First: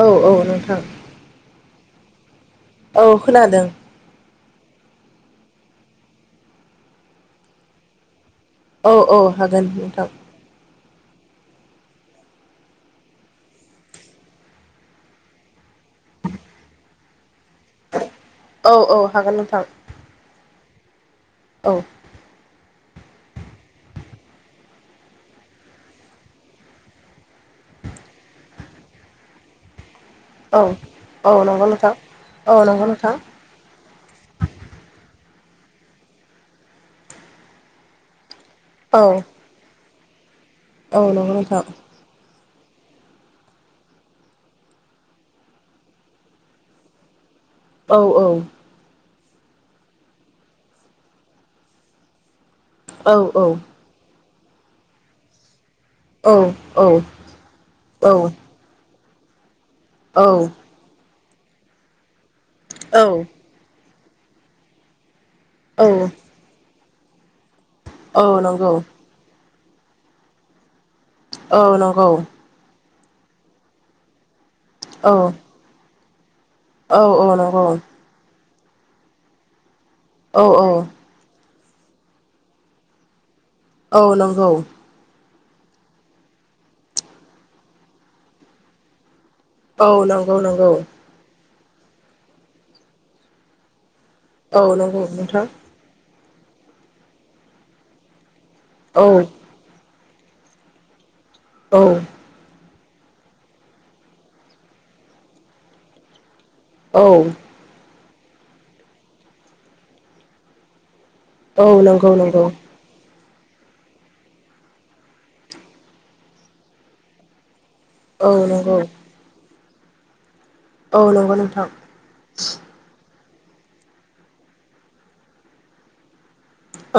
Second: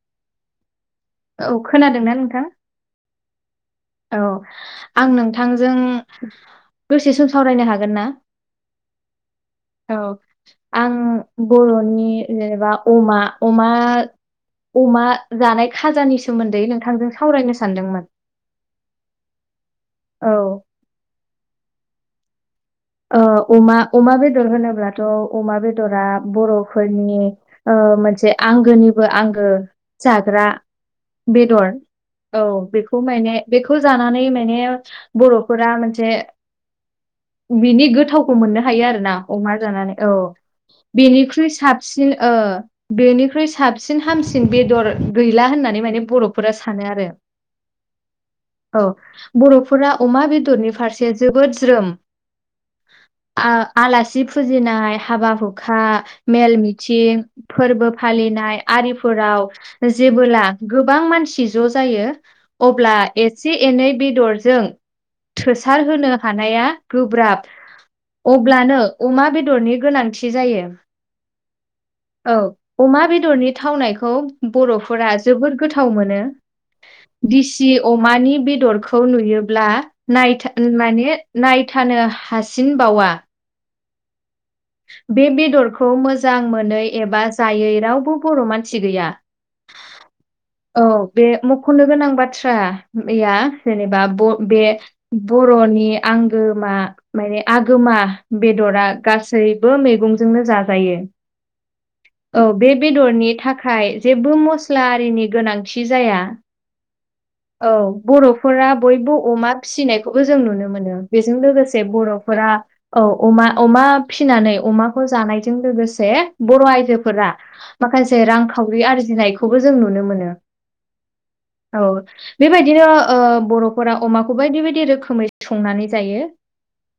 औ-औ नोंथां औ खोनादोंना नोंथां औ खोनादों औ आं नोंथांजों दोसे सम सावरायनो हागोन ना औ-औ हागोन औ नोंथां आं बर'नि जेनेबा अमा-अमा अमा जानाय खाजानि सोमोन्दै नोंथांजों सावरायनो सानदोंमोन औ औ हागोन नोंथां औ औ ओ अमा-अमा बेदर होनोब्लाथ' अमा बेदरा बर'फोरनि ओ ओ मोनसे आंगोनिबो आंगो जाग्रा औ औ नंगौ बेदर नोंथां औ नंगौ बेखौ नोंथां माने बेखौ जानानै माने बर'फोरा मोनसे बिनि गोथावखौ मोननो हायो औ आरो ना अमा जानानै औ औ नंगौ बेनिख्रुइ नोंथां साबसिन ओ बेनिख्रुइ साबसिन हामसिन बेदर गैला होननानै माने बर'फोरा सानो आरो औ औ औ बर'फोरा अमा बेदरनि फारसे जोबोद ज्रोम औ औ आ-आलासि फुजिनाय हाबा-हु हा औ मेल-मिथिं फोरबो औ फालिनाय आरिफोराव जेबोला गोबां मानसि ज' जायो अब्ला औ एसे-एनै बे दरजों थोसार औ होनो हानाया गोब्राब औ नंगौ अब्लानो अमा बेदरनि गोनांथि जायो औ नंगौ औ अमा बेदरनि थावनायखौ औ बर'फोरा जोबोद गोथाव मोनो औ औ नंगौ दिसि अमानि बिद दरखौ नुयोब्ला औ नायथा औ माने नायथानो हासिनबावा औ नंगौ दरखौ मोजां मोनै एबा जायै रावबो बर' मानसि गैया औ नंगौ-नंगौ औ बे मख'नो गोनां बाथ्रा बेैया जेनेबा ब औ बे नंगौ नोंथां बर'नि आं गोमा माने आगोमा बेदरा औ गासैबो मैगं नो जाजायो औ औ बेद बेदरनि थाखाय जेबो मस्ला आरिनि गोनांथि जाया औ औ बर'फोरा बयबो अमा फिसिनायखौबो जों नुनो मोनो बेजों औ लोगोसे नंगौ नंगौ बर'फोरा औ अमा अमा फिनानै अमाखौ जानायजों लोगोसे बर' आयजोफोरा माखासे औ नंगौ रांखावरि आरजिनायखौबो जों नुनो मोनो औ नंगौ नोंथां औ बेबायदिनो ओ बर'फोरा अमाखौ बायदि बायदि रोखोमै थंनानै जायो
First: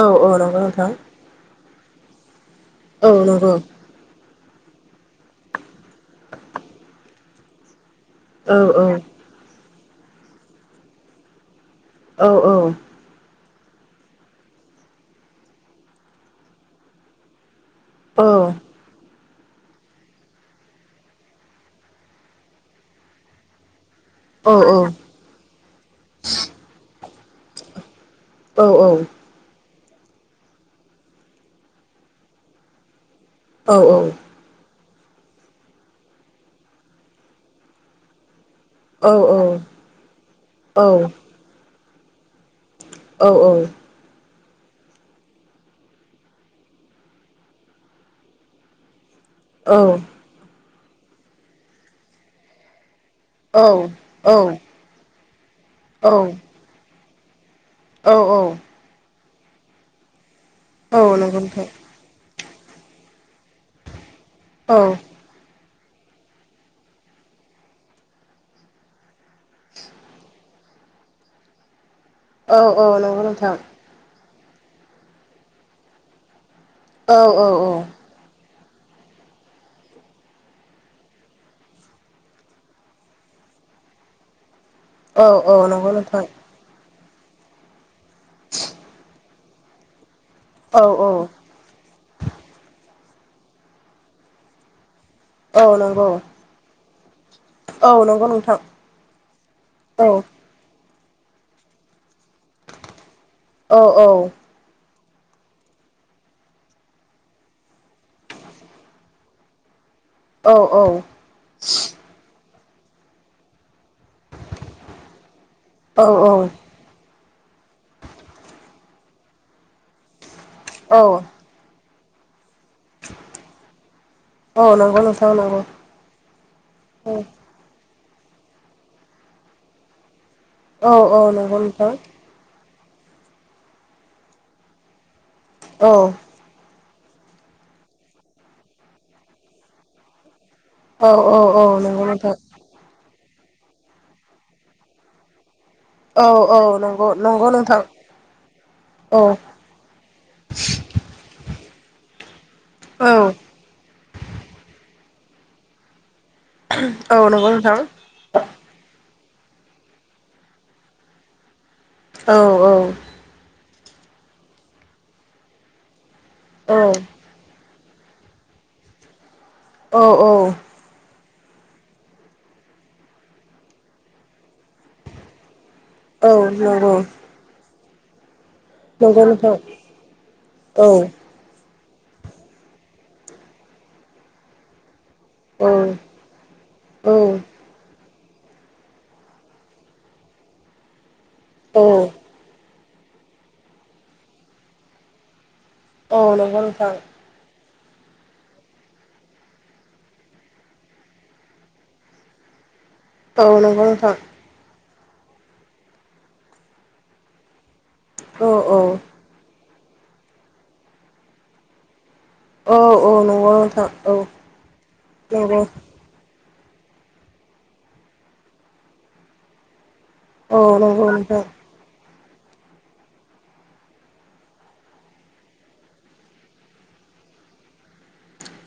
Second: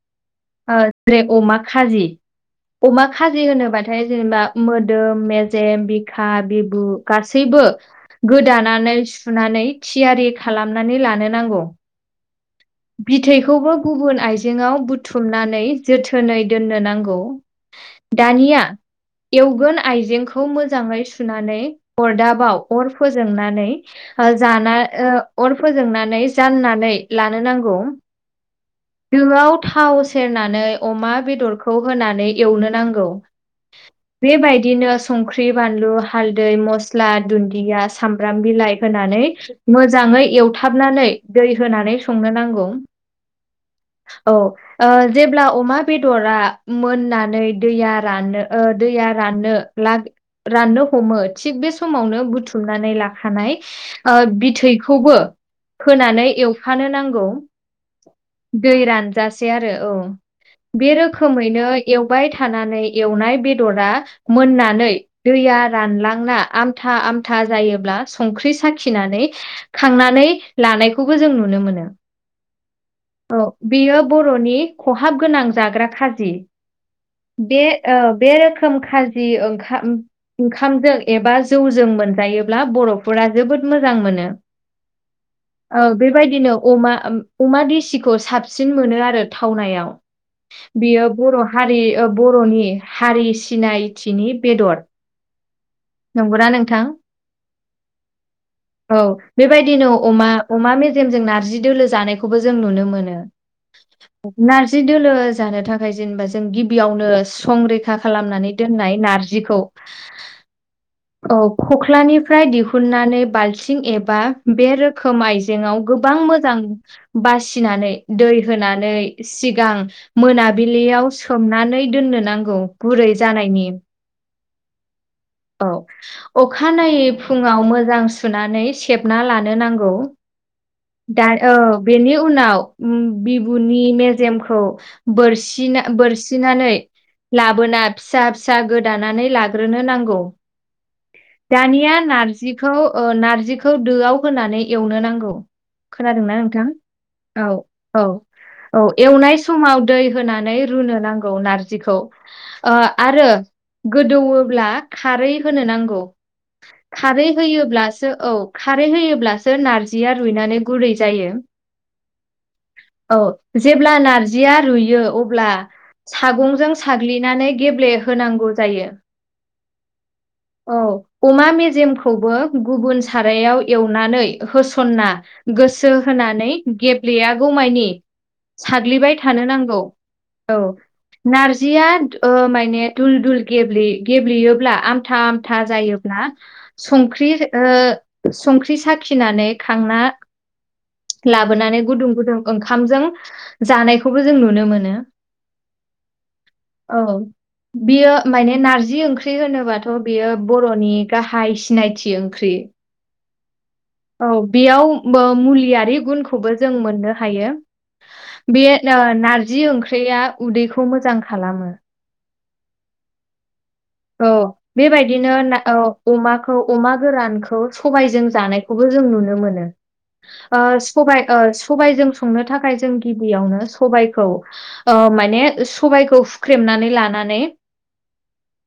औ औ नंगौ ओ नोंथां जेरै अमा खाजि अमा औ खाजि नंगौ होनोबाथाय जेनेबा मोदोम मेजेम बिखा बिबु गासैबो औ औ गोदानानै सुनानै थियारि खालामनानै लानो नांगौ औ औ बेखौबो गुबुन आइजेंआव बुथुमनानै जोथोनै दोननो नांगौ दानिया एवगोन आइजेंखौ मोजांङै सुनानै अरदाबाव अर फोजोंनानै औ जाना ओ अर फोजोंनानै जाननानै लानो नांगौ औ औ दोआव थाव सेरनानै अमा बेदरखौ होनानै एवनो नांगौ औ बेबायदिनो संख्रि बानलु हालदै मस्ला दुन्दिया सामब्राम बिलाइ होनानै मोजांङै एवथाबनानै दै होनानै संनो नांगौ औ औ औ ओ जेब्ला अमा बेदरा मोननानै दैया राननो ओ दैया राननो ला राननो हमो थिग बे समावनो बुथुमनानै ला खानाय ओ बिथैखौबो फोनानै एवफानो नांगौ औ औ जासे आरो औ बे औ नंगौ रोखोमैनो नोंथां एवबाय था थानानै एवनाय बेदरा औ मोननानै दैया रानलांना आमथा आमथा जायोब्ला संख्रि साखिनानै खांनानै लानायखौबो जों नुनो मोनो औ औ नंगौ नोंथां खरनि खहाब गोनां जाग्रा खाजि औ औ बे ओ बे रोखोम [unintelligible] खोम खाजि ओंखाम ओंखामजों एबा जौजों मोनजायोब्ला बर'फोरा जोबोद मोजां मोनो औ नंगौ ओ नोंथां बेबायदिनो अमा अमा देसिखौ साबसिन मोनो आरो थावनायाव औ बियो औ बर' हारि ओ बर'नि हारि सिनायथिनि बेदर औ नंगौ नंगौना नोंथां औ नंगौ नोंथां औ बेबादिनो औ अमा अमा मेज जेम जों नारजि दोलो जानायखौबो जों नुनो मोनो औ नारजि दोलो जानो थाखाय जेनेबा जों गिबियावनो संरैखा खालामनानै दोननाय नारजिखौ औ [inaudible] औ खख्लानिफ्राय दिहुननानै बाल्थिं एब बा बे रोखोम आइजेंआव औ गोबां मोजां बासिनानै दै होनानै सिगां मोनाबिलियाव सोमनानै दोननो नांगौ गुरै जानायनि। औ नंगौ। नोंथां नंगौ औ अखानायै फुंङाव मोजा सुनानै सेबना लानो नांगौ। औ दा नंगौ औ नोंथां बेनि उनाव उम बिबुनि मेजेमखौ औ बोरसिना-बोरसिनानै लाबोना फिसा फिसा गोदानानै लाग्रोनो नांगौ। औ औ दानिया नंगौ नोंथां नारजिखौ ओ नारजि जिखौ दोआव होनानै एवनो नांगौ। औ खोनादोंना औ नोंथां? नंगौ। औ नंगौ नोंथां औ औ एवनाय समाव दै होनानै रुनो नांगौ नारजि खौ ओ औ आरो गोदौओब्ला खारै होनो नांगौ। औ खारै नंगौ नोंथां होयोब्लासो औ खारै होयोब्लासो नारजिया रुइनानै गुरै जायो। औ औ। जेब्ला नारजिया रुयो अब्ला औ सागंजों साग्लिनानै गेब्ले होनांगौ जायो। औ औ। अमा मेजेमखौबो गुबुन सारायाव एवनानै होसनना गोसो सो औ होनानै नंगौ गेब्लेयागौ मानि साग्लिबाय नंगौ थानो नोंथां नांगौ औ नारजिया ओ माने दुल दुल गेब्ले-गेब्लेयोब्ला आमथा आमथा जायोब्ला संख्रि ओ संख्रि साखिनानै खांना लाबोनानै गुदुं गुदुं ओंखामजों जानायखौबो जों नुनो मोनो। औ नंगौ नोंथां। औ बियो माने नारजि ओंख्रि होनोबाथ' बियो बर'नि गाहाय सिनायथि ओंख्रि। [inaudible] औ औ। औ बेयाव बो-मुलियारि गुनखौबो जों मोननो हायो। औ बे औ नारजि ओंख्रिया उदैखौ मोजां खालामो। औ औ नंगौ। औ बेबायदिनो ना औ अमा अमा गोरानखौ सबायजों जानायखौबो जों नुनो मोनो। औ ओ नंगौ नोंथां सबाय-सबायजों संनो थाखाय जों गिबियावनो सबाइखौ ओ माने सबाइखौ हुख्रेमनानै लानानै नानै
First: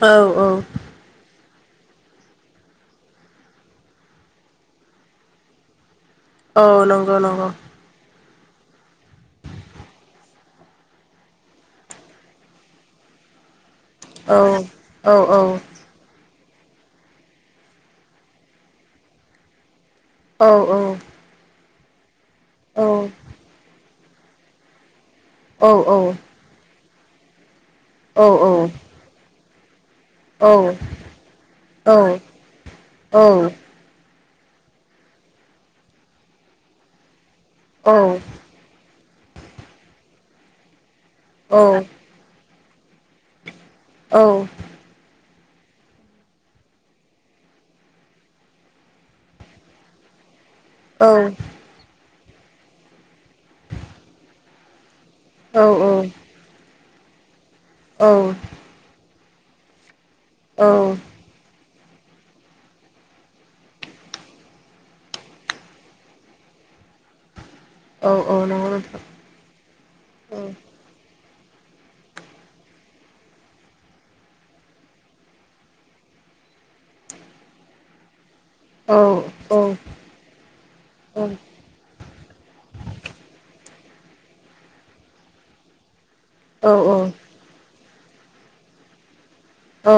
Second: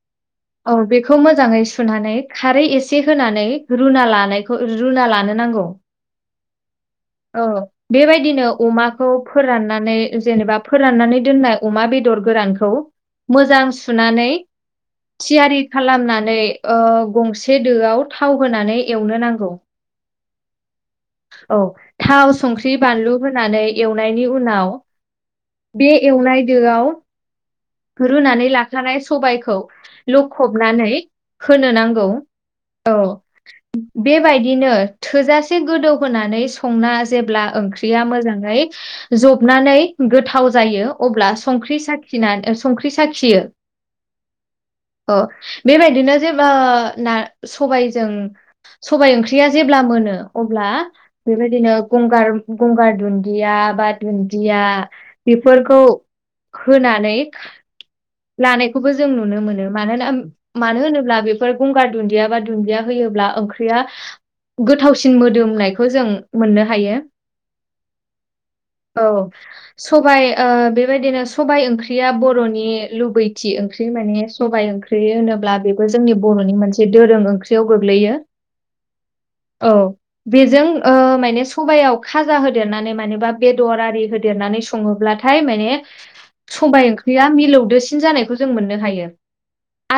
औ औ बेखौ मोजाङै सुनानै खारै एसे होनानै रुना लानायखौ रुना लानो नांगौ। औ नंगौ नंगौ। दिनो अमाखौ फोराननानै जेनेबा फोराननानै दोननाय अमा बेदर गोरानखौ मोजां सुनानै औ औ थियारि खालामनानै नै ओ गंसे दोआव थाव होनानै एवनो नांगौ। औ औ। औ थाव संख्रि बानलु होनानै एवनायनि उनाव औ बे एवनाय दोआव रुनानै लाखानाय सबाइखौ लखबनानै होनो नांगौ। औ। बेबायदिनो थोजासे गोदौ होनानै संना जेब्ला औ ओंख्रिया मोजाङै जबनानै गोथाव जायो। अब्ला औ संख्रि साखिनानै संख्रि साखियो। औ। ओ बेबायदिनो जेबा ना सबायजों सबाय ओंख्रिया जेब्ला मोनो। अब्ला बेबायदिनो गंगार गंगार दुन्दिया बा दुन्दिया बेफोरखौ होनानै खा औ लानायखौबो जों नुनो मोनो। मोनोना औ मानो होनोब्ला बेफोर गंगार दुन्दिया बा दुन्दिया होयोब्ला ओंख्रिया गोथावसिन मोदोमनायखौ जों मोननो हायो। औ नंगौ नोंथां औ सबाइ ओ बेबायदिनो स सबाइ ओंख्रिया बर'नि लुबैथि ओंख्रि माने सबाय ओंख्रि होनोब्ला बेबो जोंनि बर'नि मोनसे दोरों ओंख्रियाव गोग्लैयो। औ। औ बेजों ओ औ माने सबायाव खाजा होदेरनानै मानेबा बेदर आ रि होदेरनानै सङोब्लाथाय माने औ सबाइ ओंख्रिया मिलौदोसि सिन जानायखौ जों मोननो हायो,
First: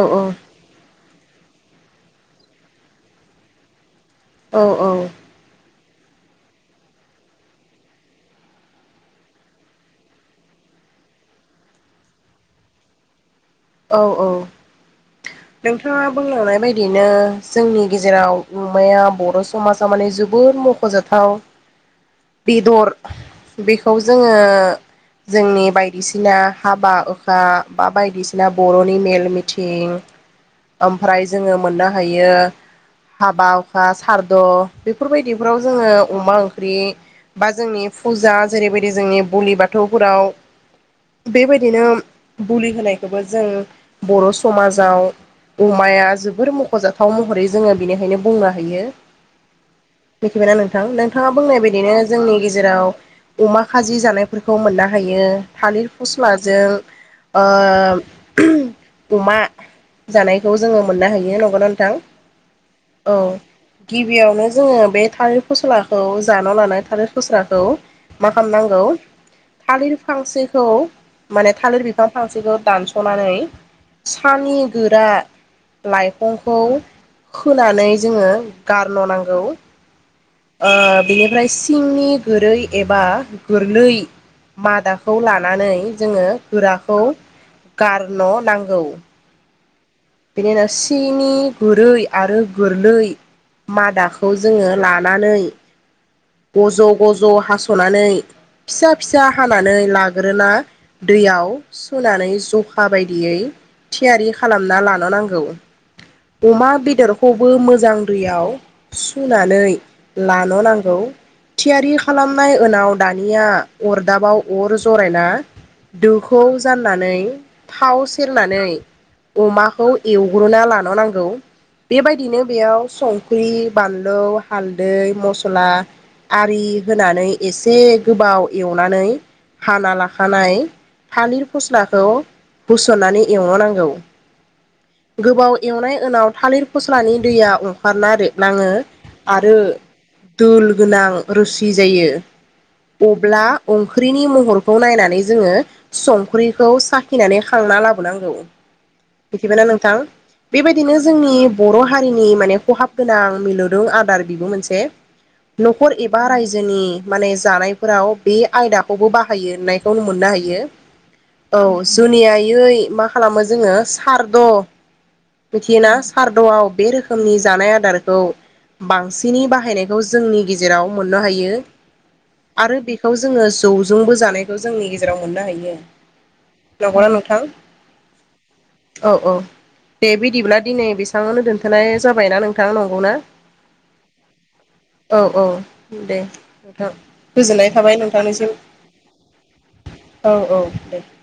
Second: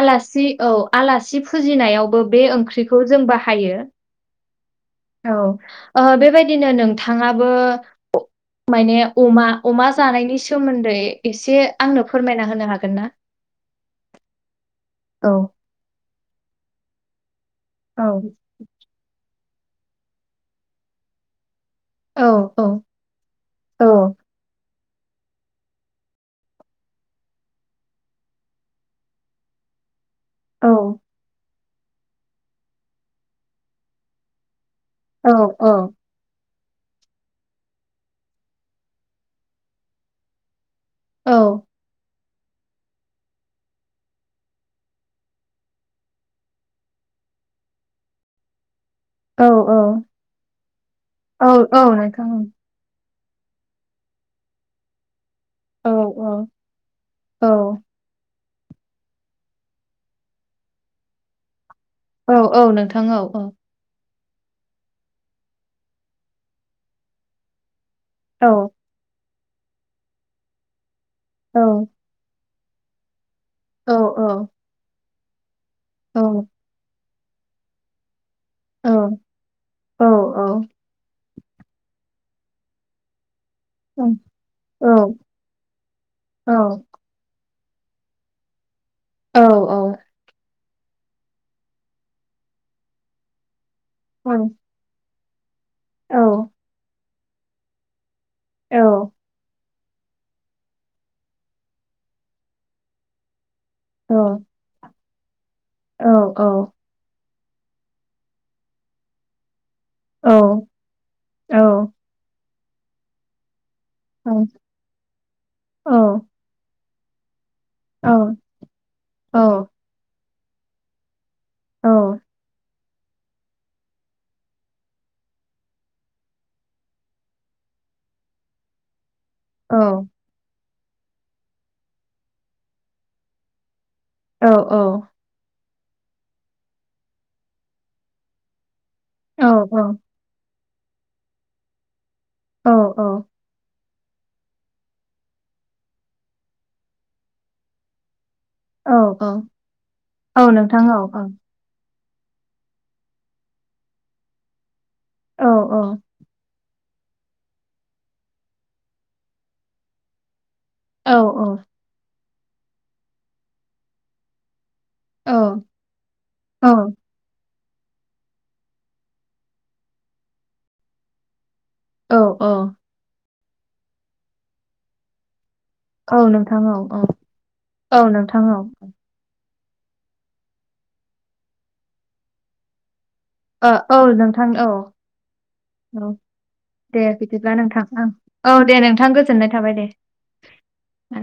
आलासि औ। आलासि फुजिनायावबो बे ओंख्रिखौ जों बाहायो। औ औ। ओ बेबायदिनो नोंथाङाबो माने अमा अमा जानायनि सोमोन्दै एसे आंनो फोरमायना होनो हागोन ना? औ औ औ नोंथाङा बुंलांनाय बायदिनो जोंनि औ गेजेराव अमाया बर' समाजाव माने जोबोद मख'जाथाव। औ औ बेदर औ बेखौ जोङो जोंनि बायदिसिना हाबा हुखा बा बायदि सिना बर'नि मेल मिथिं औ ओमफ्राय जोङो मोननो हायो हाबा हुखा सारद' औ बेफोरबायदिफ्राव जोङो अमा ओं ख्रि बा जोंनि फुजा जेरैबायदि जोंनि बोलि बाथौफोराव बेबायदिनो बुलि होनायखौबो जों बर' समाजाव अमाया जोबोर मख'जाथाव महरै जोङो बेनिखायनो बुंनो हायो। औ मिथिबायना नोंथां, नोंथाङा औ बुंनाय औ बायदिनो नोंथां जोंनि गेजेराव अमा खाजि जानायफोरखौ मोननो हायो, थालिर औ फस्लाजों ओ औ [unintelligible] अमा जानायखौ जोङो मोननो हायो नंगौना नों औ औ नोंथां औ औ। बेयावनो जोङो बे थालिर फस्लाखौ जानो लानाय थालिर फस्लाखौ मा औ खालामनांगौ, थालिर फांसेखौ माने थालिर बिफां फांसेखौ दानस' नानै औ सानि गोरा औ लाइफंखौ खोनानै जोङो गारन' नांगौ। ओ बिनिफ्राय सिंनि गोरै एबा गोरलै मादाखौ लानानै जोङो गोराखौ गारन' नांगौ। औ औ। जेन' सिंनि गुरै आरो गोरलै मादाखौ जोङो ला नानै गज' गज' हास'नानै फिसा फिसा हाना नै लाग्रोना दैआव सुनानै जखा बायदियै थियारि खालामना लानो नांगौ, अमा बेदर खौबो मोजां दैयाव सुनानै लान' नांगौ, थियारि खालामनाय ओनाव दानिया अरदाबाव अर जरायना दोखौ जाननानै थाव सेरनानै अमाखौ एवग्रोना लान' नांगौ। बेबायदिनो बेयाव संख्रि, बानलु, हालदै, मस्ला आरि होनानै एसे गोबाव एवनानै औ हाना औ लाखानाय थालिर फस्लाखौ होस'ननानै एवनो नांगौ औ औ गोबाव एवनाय उनाव थालिर फस्लानि दैया ओंखारना रेबलाङो औ आरो औ दोल गोनां रोसि जायो, औ अब्ला ओं ख्रिनि महरखौ नायनानै जोङो संख्रिखौ साखिनानै खांना लाबोनांगौ। औ औ मिथिबायना नोंथां? औ नोंथां बेबायदिनो औ औ जोंनि बर' हारिनि माने खहाब गोनां मिलौदु आदार बेबो मोनसे औ न'खर एबा रायजोनि माने जानायफोराव बे आयदाखौबो बाहायोनायखौ मोननो हायो। औ जुनियायै मा खालामो जोङो सारद' औ मिथियोना सारद'आव बे रोखोमनि जानाय आ दारखौ बांसिनै बाहायनायखौ जोंनि गेजेराव मोननो हायो। औ ओ आरो बेखौ जोङो जौजोंबो जानायखौ जोंनि गेजेराव मोननो हायो। औ नोंथां औ ओ नंगौना नोंथां औ नोंथां औ उम औ दे बिदिब्ला दिनै बेसाङावनो दोनथ'नाय जाबायना नोंथां, नंगौना? ओ औ नोंथां औ औ औ दे नोंथां दे बिदिब्ला गोजोननाय नोंथां थाबाय ओ नोंथांनिसिम औ दे नोंथां गोजोननाय थाबाय दे औ औ दे ओं